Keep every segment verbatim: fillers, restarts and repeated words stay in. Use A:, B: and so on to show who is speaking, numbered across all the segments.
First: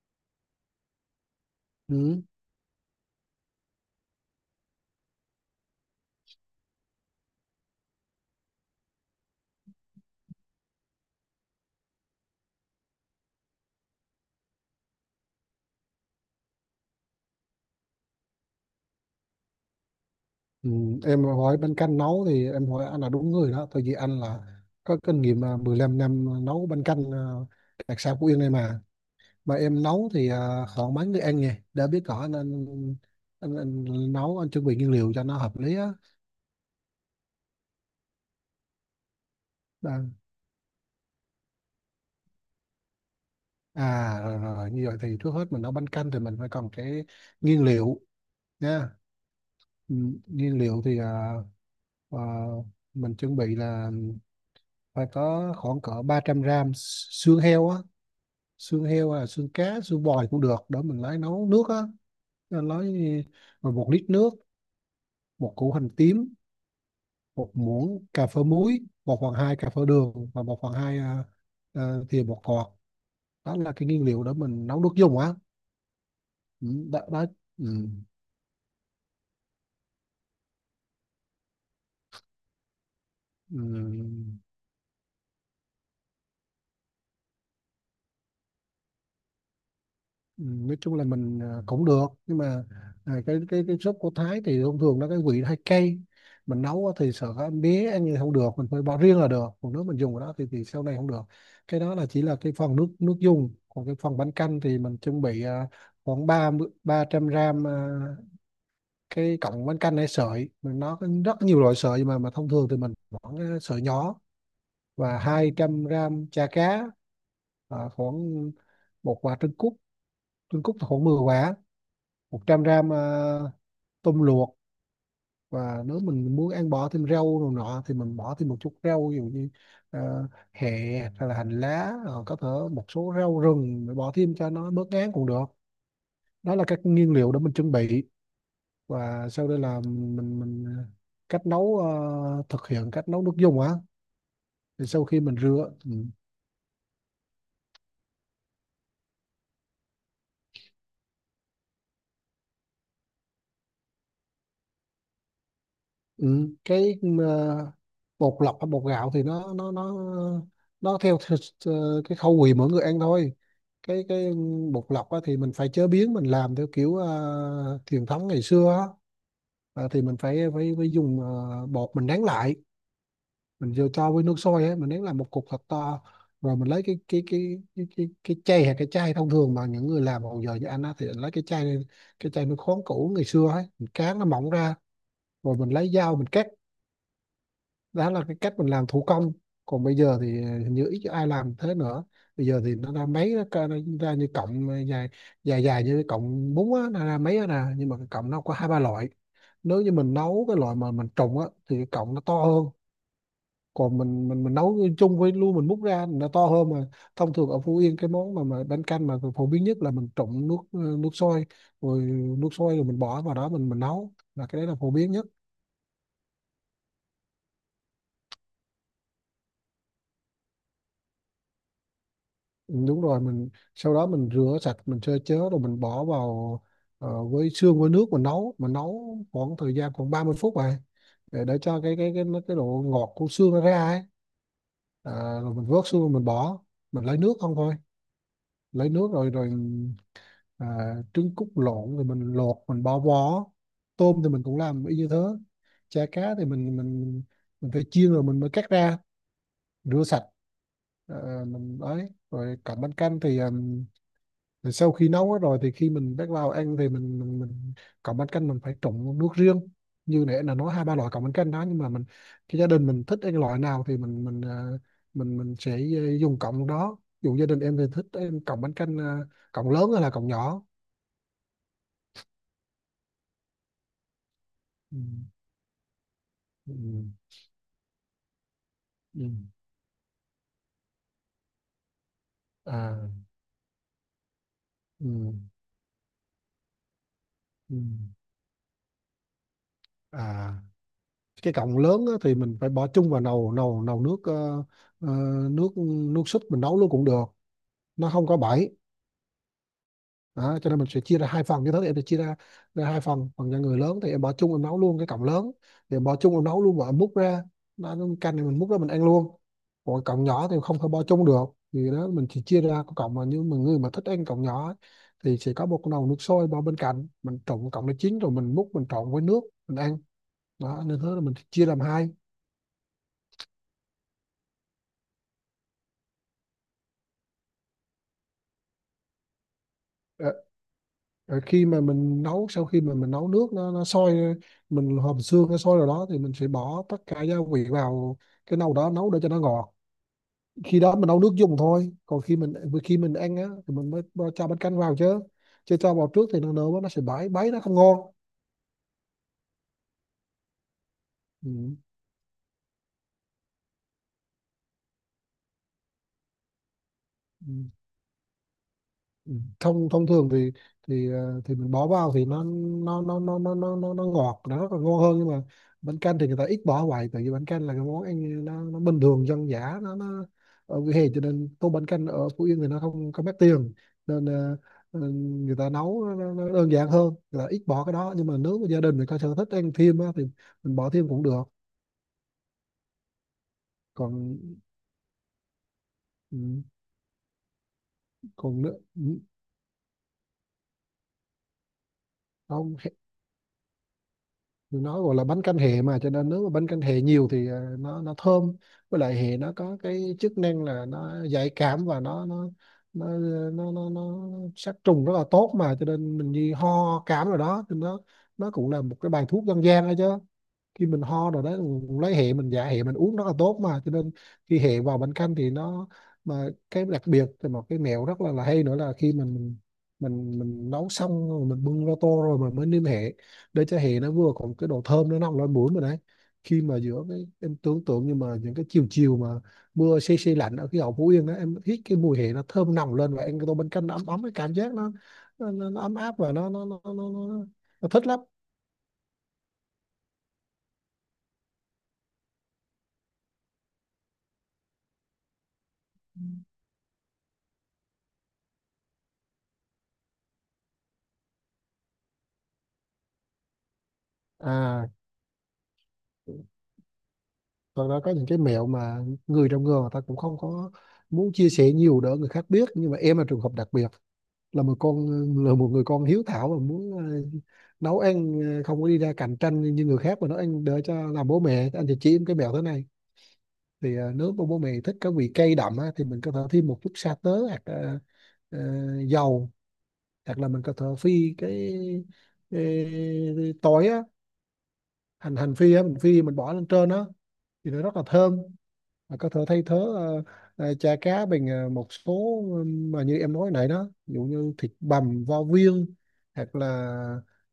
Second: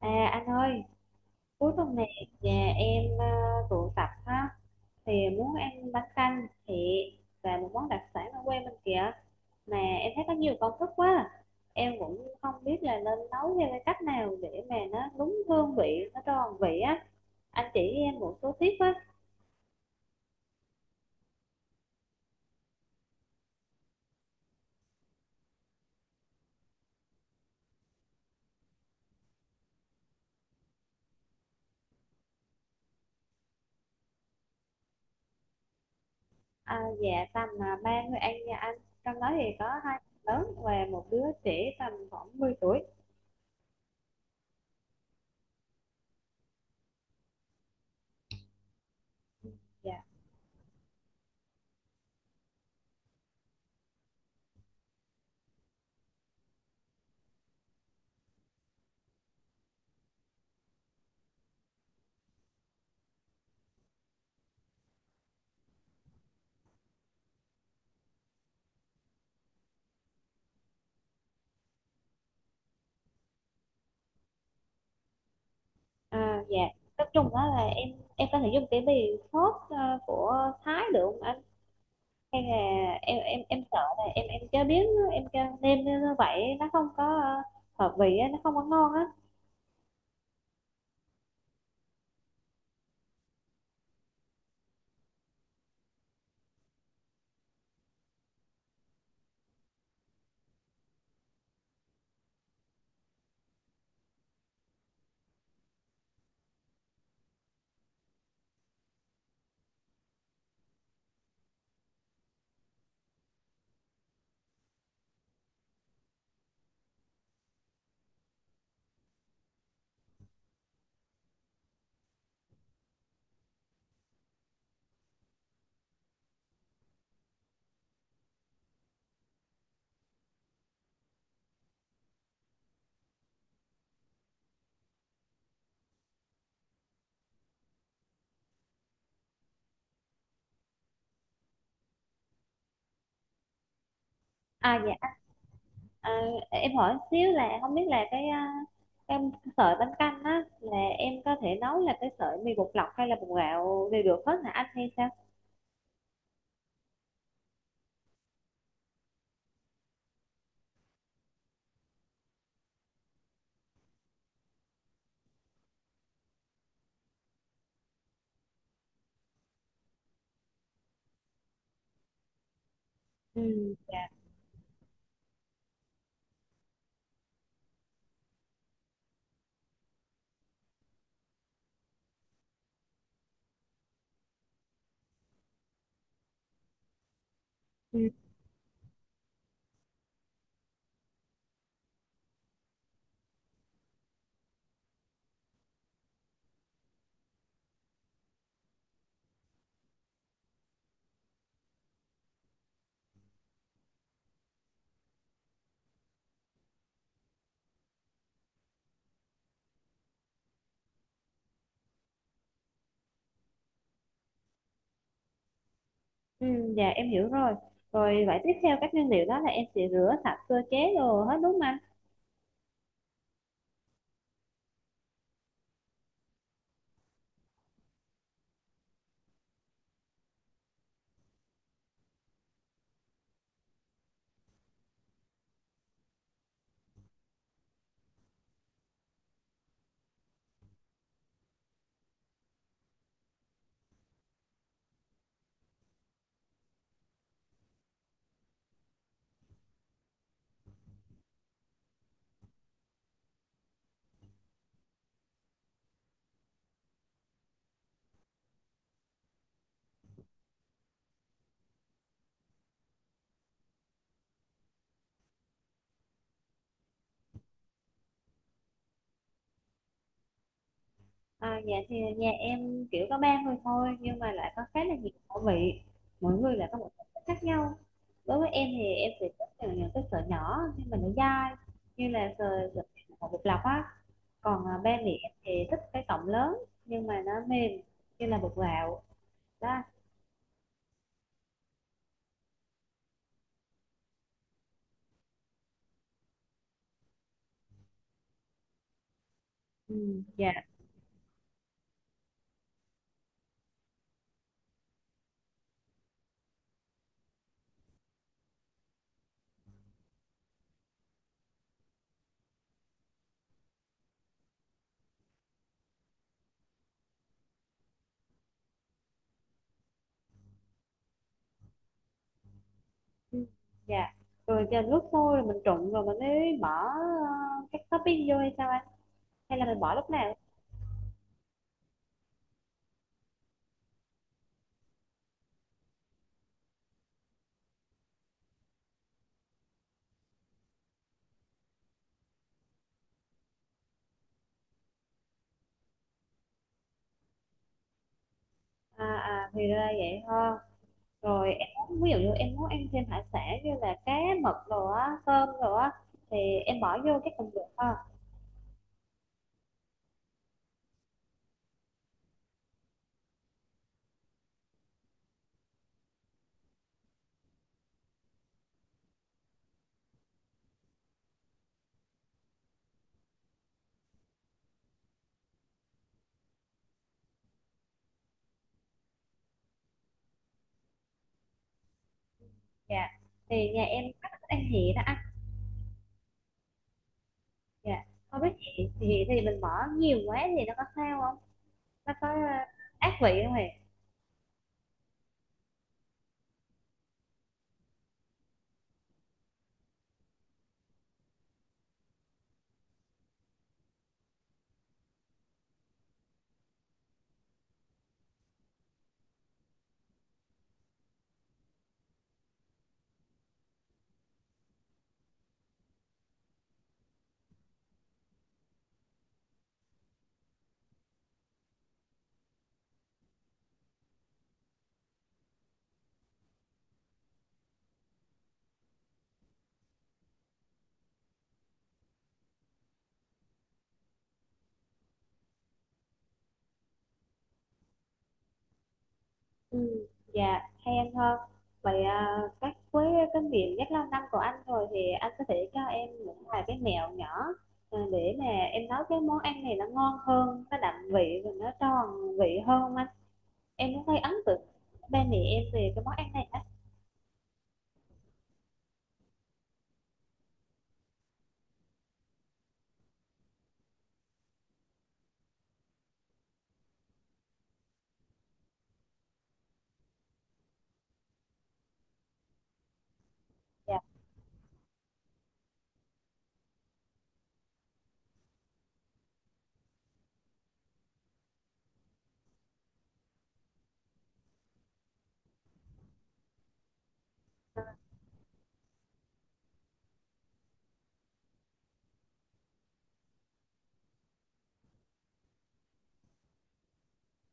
A: À anh ơi, cuối tuần
B: Ừ.
A: này nhà em ờ, tụ tập ha thì muốn ăn bánh canh thịt và một món đặc sản ở quê mình kìa, mà em thấy có nhiều công thức quá. Em cũng không biết là nên nấu theo cái cách nào để mà nó đúng hương vị, nó tròn vị á. Anh chỉ em một số tips á.
B: Ừ. Em hỏi bánh canh nấu thì em hỏi anh là đúng người đó, tại vì anh là có kinh nghiệm à, mười lăm năm nấu bánh canh à, đặc sản Phú Yên này mà mà em nấu thì à, khoảng mấy người ăn nhỉ, đã biết rõ anh anh, anh, anh nấu, anh chuẩn bị nguyên liệu cho nó hợp lý á.
A: À, dạ tầm à, ba người ăn nha anh. Trong đó thì có hai
B: Đang-
A: đứa lớn và một đứa trẻ tầm khoảng mười tuổi.
B: à rồi, rồi như vậy thì trước hết mình nấu bánh canh thì mình phải cần cái nguyên liệu nha. Ừ.
A: Dạ.
B: Nguyên liệu thì à, à, mình chuẩn bị là phải có khoảng cỡ ba trăm gram xương heo á, xương heo hay là xương cá xương bò cũng được đó, mình lấy nấu nước á. Nên lấy rồi một lít nước, một củ hành tím, một muỗng cà phê muối, một phần hai cà phê đường, và một phần hai à, à, thìa bột ngọt. Đó là cái nguyên liệu để mình nấu nước dùng á.
A: À, dạ
B: Ừ, đó,
A: nói
B: đó.
A: chung đó là em
B: Ừ.
A: em có thể dùng cái bì sốt ờ, của Thái được không anh, hay là em em
B: Ừ.
A: em sợ là em em chế biến em cho nêm như vậy nó không có ờ, hợp vị á, nó không có ngon á.
B: Ừ, nói chung là mình à, cũng được, nhưng mà à, cái cái cái súp của Thái thì thông thường nó cái vị nó hay cay, mình nấu á thì sợ các em bé ăn như không được, mình phải bỏ riêng là được, còn nếu mình dùng cái đó thì thì sau này không được. Cái đó là chỉ là cái phần nước nước dùng, còn cái phần bánh canh thì mình chuẩn bị à, khoảng ba ba trăm gram à, cái cọng bánh canh hay sợi, mình nó có rất nhiều loại sợi, mà mà thông thường thì mình bỏ cái sợi nhỏ, và hai trăm gram chả cá, à, khoảng một quả trứng cút, trứng cút thì khoảng mười quả, một trăm gram ờ, tôm luộc. Và nếu mình muốn ăn bỏ thêm rau rồi nọ thì mình bỏ thêm một chút rau, ví dụ như ờ, hẹ hay là hành lá, ờ, có thể một số rau rừng để bỏ thêm cho nó bớt ngán cũng được. Đó là các nguyên liệu để mình chuẩn bị. Và sau đây là mình mình cách nấu, ờ, thực hiện cách nấu nước dùng á.
A: À,
B: Thì sau
A: dạ,
B: khi mình rửa, ừ.
A: à, em hỏi xíu là không biết là cái ờ, em sợi bánh canh á là em có thể nấu là cái sợi mì bột lọc hay là bột gạo đều được hết hả anh, hay sao?
B: Ừ, cái ờ, bột lọc hay bột gạo thì nó nó nó nó theo, theo, cái khẩu vị mỗi người ăn thôi. Cái cái bột lọc á, thì mình phải chế biến, mình làm theo kiểu ờ, truyền thống ngày xưa á. Ờ, thì mình phải phải, phải dùng ờ, bột, mình nén lại,
A: Ừ,
B: mình vô cho với nước sôi á, mình nén làm một cục thật to, rồi mình lấy cái cái cái cái cái, cái chai, hay cái chai thông thường mà những người làm hồi giờ như anh á thì lấy cái chai này, cái chai nước khoáng cũ ngày xưa ấy, mình cán nó mỏng ra, rồi mình lấy dao mình cắt.
A: ừ,
B: Đó là cái cách mình làm thủ công, còn bây giờ thì hình như ít ai làm thế nữa. Bây giờ thì nó ra máy, nó ca- nó ra như cọng dài, dài dài như cái cọng bún á, nó ra máy á nè, nhưng mà cái cọng nó có hai ba loại. Nếu như mình nấu cái loại mà mình trụng á thì cái cọng nó to hơn, còn mình mình mình nấu chung với luôn mình múc ra nó to hơn. Mà thông thường ở Phú Yên cái món mà mà bánh canh mà phổ biến nhất là mình trụng nước, nước sôi, rồi nước sôi rồi mình bỏ vào đó mình mình nấu, là cái đấy là phổ biến nhất.
A: ừ. Dạ em hiểu rồi. Rồi vậy tiếp theo các nguyên liệu đó là em sẽ rửa sạch sơ chế đồ hết, đúng không anh?
B: Đúng rồi, mình sau đó mình rửa sạch, mình sơ chế rồi mình bỏ vào, ờ, với xương với nước mình nấu, mình nấu khoảng thời gian khoảng ba mươi phút này, để, để cho cái cái cái cái độ ngọt của xương nó ra ấy. À, rồi mình vớt xương rồi mình bỏ, mình lấy nước không thôi, lấy nước rồi rồi à, trứng cút lộn rồi mình lột mình bỏ vỏ. Tôm thì mình cũng làm y như thế. Chả cá thì mình mình mình phải chiên rồi mình mới cắt ra, rửa sạch. Ờ, mình ấy rồi cặp bánh canh thì ờ, rồi sau khi nấu hết rồi thì khi mình bắt vào ăn thì mình mình, mình cọng bánh canh mình phải trộn nước riêng, như nãy là nói hai ba loại cọng bánh canh đó, nhưng mà mình, cái gia đình mình thích ăn loại nào thì mình mình ờ, mình mình sẽ ờ, dùng cọng đó. Ví dụ gia đình em thì thích em cộng bánh canh, ờ, cộng lớn hay là cọng nhỏ.
A: À, dạ thì nhà em kiểu có ba người thôi, nhưng mà lại có khá là
B: Ừ.
A: nhiều khẩu vị, mỗi người lại
B: Ừ.
A: có một sở thích khác nhau. Đối với em thì em
B: Ừ.
A: sẽ thích những những cái sợi nhỏ nhưng mà nó dai, như là sợi sợi
B: À.
A: của bột lọc á. Còn à, ba mẹ em
B: Ừ.
A: thì thích cái cọng lớn nhưng mà nó mềm,
B: Ừ.
A: như là bột gạo đó.
B: À cái cọng lớn á, thì mình phải bỏ chung vào nồi nồi nồi nước, ờ, ờ, nước, nước súp mình nấu luôn cũng được, nó không có bẫy.
A: Ừ, dạ.
B: Đó, cho nên mình sẽ chia ra hai phần, như thế thì em sẽ chia ra, ra hai phần, phần cho người lớn thì em bỏ chung em nấu luôn cái cọng lớn, thì em bỏ chung em nấu luôn và em múc ra, nó nó canh thì mình múc ra mình ăn luôn. Còn cọng nhỏ thì không thể bỏ chung được, thì đó mình chỉ chia ra cái cọng mà như mà người mà thích ăn cọng nhỏ ấy, thì sẽ có một cái nồi nước sôi bỏ bên cạnh, mình trộn cọng nó chín rồi mình múc mình trộn với nước mình ăn. Đó nên thế là mình chia làm hai.
A: Ừ, dạ, rồi chờ lúc sôi rồi mình trụng rồi mình mới bỏ ờ, các topping vô hay sao anh, hay là mình bỏ lúc
B: Ờ,
A: nào?
B: rồi khi mà mình nấu, sau khi mà mình nấu nước nó nó sôi, mình hầm xương nó sôi rồi đó thì mình sẽ bỏ tất cả gia vị vào cái nồi đó nấu để cho nó ngọt. Khi đó mình nấu nước dùng thôi, còn khi mình, khi mình ăn á thì mình mới bo- cho bánh canh vào chứ, chứ cho vào trước thì nó nở quá, nó sẽ bãi bấy nó không ngon.
A: À, à thì ra vậy ha.
B: Ừ.
A: Rồi em muốn, ví dụ như em muốn ăn thêm hải sản như là cá, mực rồi á, cơm rồi á, thì em bỏ vô cái phần
B: Ừ.
A: được ha.
B: Ừ, thông thông thường thì thì ờ, thì mình bỏ vào thì nó nó nó nó nó nó nó, nó ngọt, nó còn ngon hơn. Nhưng mà bánh canh thì người ta ít bỏ hoài, tại vì bánh canh là cái món ăn nó, nó bình thường dân dã, nó nó ở vỉa hè, cho nên tô bánh canh ở Phú Yên thì nó không không mất tiền. Nên ờ, ờ, người ta nấu nó, nó nó đơn giản hơn, người ta ít bỏ cái đó, nhưng mà nếu mà gia đình mình có sở thích ăn thêm á, thì mình bỏ thêm cũng được.
A: Dạ. Thì nhà em
B: Còn
A: có thích ăn hẹ đó anh.
B: ừ,
A: Dạ. Không biết
B: còn nữa
A: hẹ
B: ừ,
A: thì thì mình bỏ nhiều quá thì nó có sao không? Nó có ờ,
B: không,
A: ác vị không hề?
B: nó gọi là bánh canh hẹ mà, cho nên nếu mà bánh canh hẹ nhiều thì à, nó nó thơm. Với lại hẹ nó có cái chức năng là nó giải cảm, và nó nó nó nó nó, nó sát trùng rất là tốt mà, cho nên mình như ho cảm rồi đó, thì nó nó cũng là một cái bài thuốc dân gian đó chứ. Khi mình ho rồi đấy, lấy hệ mình, dạ hệ mình uống rất là tốt mà, cho nên khi hệ vào bánh canh thì nó, mà cái đặc biệt thì một cái mẹo rất là, là hay nữa là khi mình mình mình mình nấu xong rồi, mình bưng ra tô rồi mình mới nêm hệ, để cho hệ nó vừa còn cái độ thơm nó nồng lên mũi mình đấy. Khi mà giữa cái em tưởng tượng như mà những cái chiều chiều mà mưa se se lạnh ở cái hậu Phú Yên đó, em hít cái mùi hệ nó thơm nồng lên và ăn cái tô bánh canh nó ấm, ấm cái cảm giác nó nó, nó, nó ấm áp, và nó nó, nó nó nó nó thích lắm.
A: Ừ. Dạ, hay ăn hơn. Vậy à, các với cái miệng rất lâu năm của anh rồi thì anh có thể cho em một vài cái mẹo nhỏ ờ, để mà em nấu cái món ăn này nó ngon hơn, nó đậm vị và nó tròn vị hơn không anh? Em cũng thấy ấn tượng
B: À
A: ba mẹ em về cái món ăn này á.
B: thật ra có những cái mẹo mà người trong nghề người ta cũng không có muốn chia sẻ nhiều, đỡ người khác biết, nhưng mà em là trường hợp đặc biệt, là một con là một người con hiếu thảo, và muốn ờ, nấu ăn, ờ, không có đi ra cạnh tranh như người khác, mà nấu ăn để cho làm bố mẹ. Anh thì chỉ em cái mẹo thế này, thì
A: Dạ.
B: ờ, nếu mà bố mẹ thích cái vị cay đậm á, thì mình có thể thêm một chút sa tớ, hoặc ờ, ờ, dầu, hoặc là mình có thể phi cái, cái, cái tỏi á, hành, hành phi á, mình phi mình bỏ lên trên á thì nó rất là thơm. Mà có thể thay thế ờ, ờ, chả cá bằng ờ, một số, ờ, mà như em nói nãy đó, ví dụ như thịt bằm vo viên, hoặc là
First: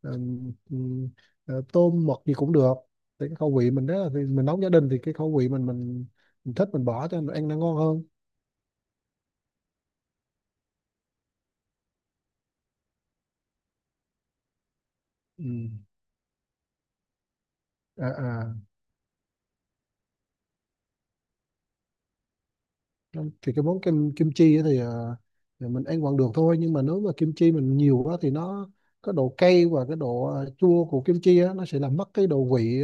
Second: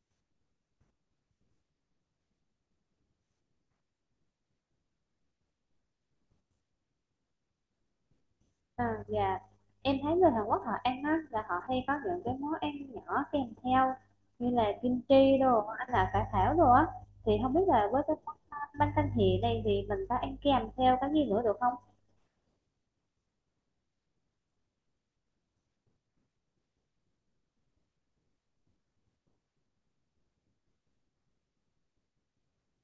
B: ừm, ừm, ờ, tôm mực gì cũng được, thì cái khẩu vị mình đó là thì mình nấu gia đình thì cái khẩu vị mình mình, mình thích mình bỏ cho mình ăn nó ngon hơn.
A: À, dạ em thấy người Hàn Quốc họ ăn á là họ hay có những cái món ăn nhỏ kèm theo như là kim chi, đồ
B: Ừm.
A: anh, là cải thảo đồ á, thì không biết là với
B: À,
A: cái món
B: à.
A: bánh canh hì này thì mình có ăn kèm theo cái gì nữa được không?
B: Thì cái món kim kim chi á thì, ờ, thì mình ăn vẫn được thôi, nhưng mà nếu mà kim chi mình nhiều quá thì nó, cái độ cay và cái độ ờ, chua của kim chi á nó sẽ làm mất cái độ vị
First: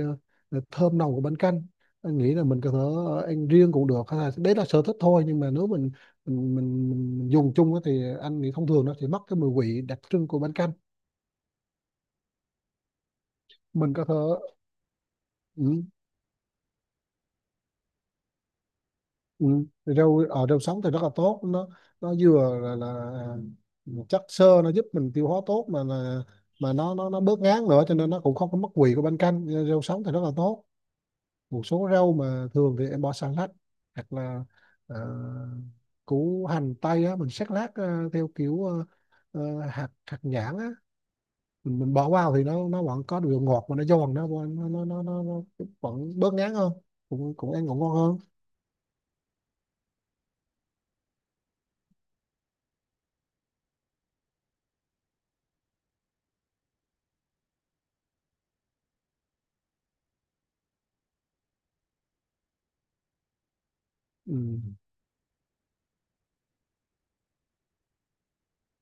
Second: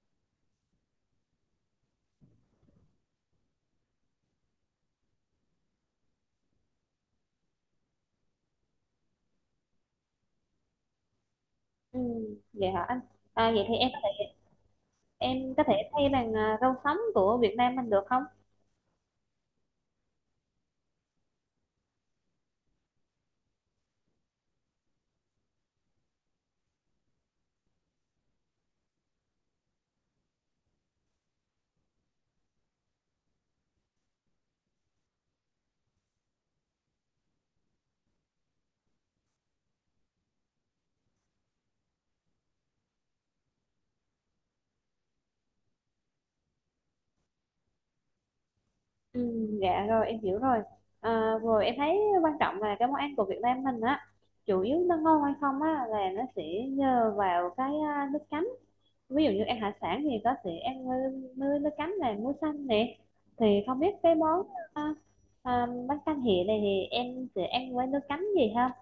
B: ờ, thơm nồng của bánh canh. Anh nghĩ là mình có thể ờ, ăn riêng cũng được, hay là đấy là sở thích thôi, nhưng mà nếu mình mình mình, mình, mình dùng chung á thì anh nghĩ thông thường nó sẽ mất cái mùi vị đặc trưng của bánh canh.
A: Ừ, vậy hả anh? À, vậy thì em
B: Mình có thể.
A: em có thể
B: Ừ.
A: thay bằng à, rau sống của Việt Nam mình được không?
B: Ừ. Thì rau ở rau sống thì rất là tốt, nó nó vừa là, là chất xơ nó giúp mình tiêu hóa tốt, mà là mà nó nó nó bớt ngán nữa, cho nên nó cũng không có mất vị của bánh canh. Ờ, rau sống thì rất là tốt. Một số rau mà thường thì em bỏ salad, hoặc là ờ, củ hành tây á mình sắc lát ờ, theo kiểu ờ, ờ, hạt hạt nhãn á, mình, mình bỏ vào thì nó nó vẫn có độ ngọt, mà nó giòn, nó nó nó nó, nó, nó vẫn bớt ngán hơn, cũng cũng ăn cũng ngon hơn.
A: Ừ, dạ rồi em hiểu rồi. À, rồi em thấy quan trọng là cái món ăn của Việt Nam mình á, chủ yếu nó ngon hay không á là nó sẽ nhờ vào cái à, nước chấm. Ví dụ như ăn hải sản thì có thể ăn nơi nước chấm là muối xanh nè, thì không biết cái
B: Ừ.
A: món à, à, bánh canh hẹ này thì em sẽ ăn với nước chấm gì ha?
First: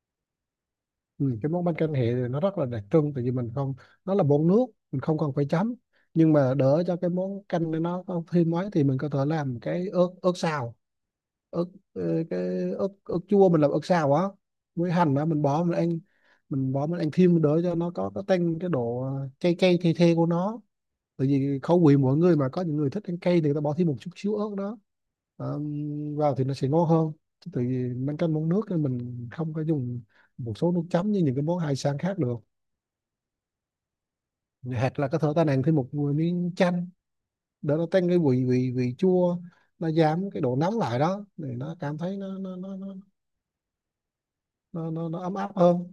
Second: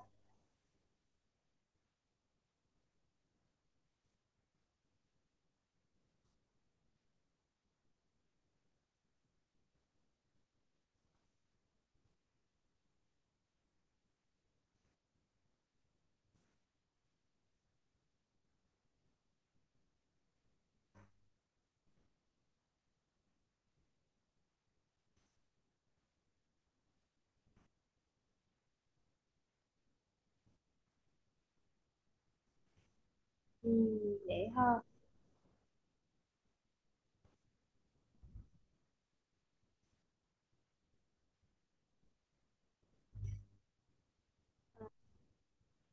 B: Ừ, cái món bánh canh hẹ thì nó rất là đặc trưng, tại vì mình không, nó là bột nước, mình không cần phải chấm. Nhưng mà đỡ cho cái món canh này nó không thêm mấy thì mình có thể làm cái ớt ớt xào, ớt, ờ, cái ớt ớt chua mình làm ớt xào á, với hành đó mình bỏ mình ăn, mình bỏ mình ăn thêm đỡ cho nó có cái tăng cái độ ờ, cay cay the the của nó. Tại vì khẩu vị mỗi người, mà có những người thích ăn cay thì người ta bỏ thêm một chút xíu ớt đó. Ờ, vào thì nó sẽ ngon hơn. Chứ tại vì bánh canh món nước thì mình không có dùng một số nước chấm như những cái món hải sản khác được.
A: Ừ, vậy ha.
B: Hoặc là có thể ta nàng thêm một miếng chanh để nó tăng cái vị vị vị chua, nó giảm cái độ nóng lại đó, thì nó cảm thấy nó nó nó nó nó, nó, nó ấm áp hơn.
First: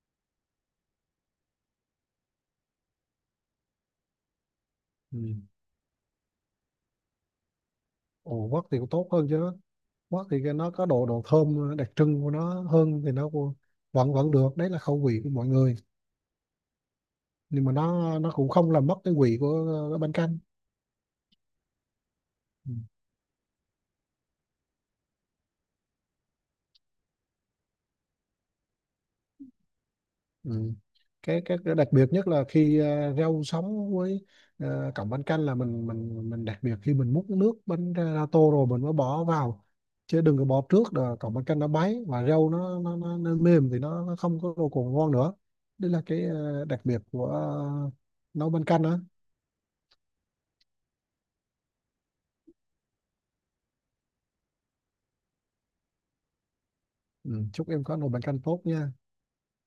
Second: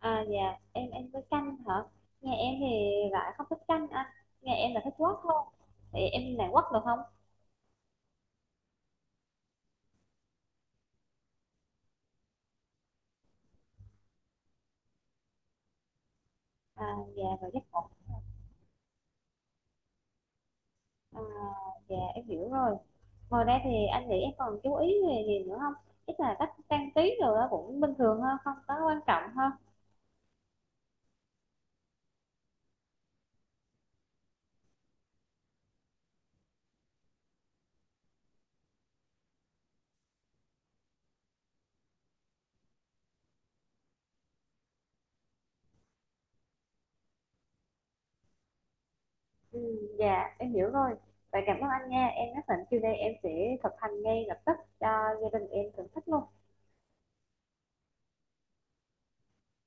A: À, dạ em ăn với canh hả? Nghe em thì lại không thích canh anh, nghe em là thích quất
B: Ừ.
A: hơn, thì em làm quất được không?
B: Ồ, quất thì cũng tốt hơn chứ. Quất thì cái nó có độ độ thơm đặc trưng của nó hơn, thì nó cũng vẫn vẫn được, đấy là khẩu vị của mọi người.
A: À, dạ rồi chắc.
B: Nhưng mà nó nó cũng không làm mất cái vị của ờ, bánh canh.
A: À, dạ em hiểu
B: Ừ.
A: rồi. Ngoài ra thì anh nghĩ em còn chú ý về gì nữa không? Chắc là cách trang trí rồi đó cũng bình thường thôi, không có quan trọng hơn.
B: Ừ. Cái, cái cái đặc biệt nhất là khi ờ, rau sống với ờ, cọng bánh canh là mình mình mình đặc biệt khi mình múc nước bánh ra, ra tô rồi mình mới bỏ vào, chứ đừng có bỏ trước là cọng bánh canh nó báy và rau nó nó, nó, nó mềm, thì nó, nó không có đồ còn ngon nữa. Đây là cái ờ, đặc biệt của ờ, nấu bánh canh đó.
A: Ừ, dạ em hiểu rồi. Vậy cảm ơn anh nha. Em nhất định chiều nay em sẽ thực hành ngay lập tức cho gia đình em thưởng thức luôn.
B: Ừ. Chúc em có nồi bánh canh tốt nha.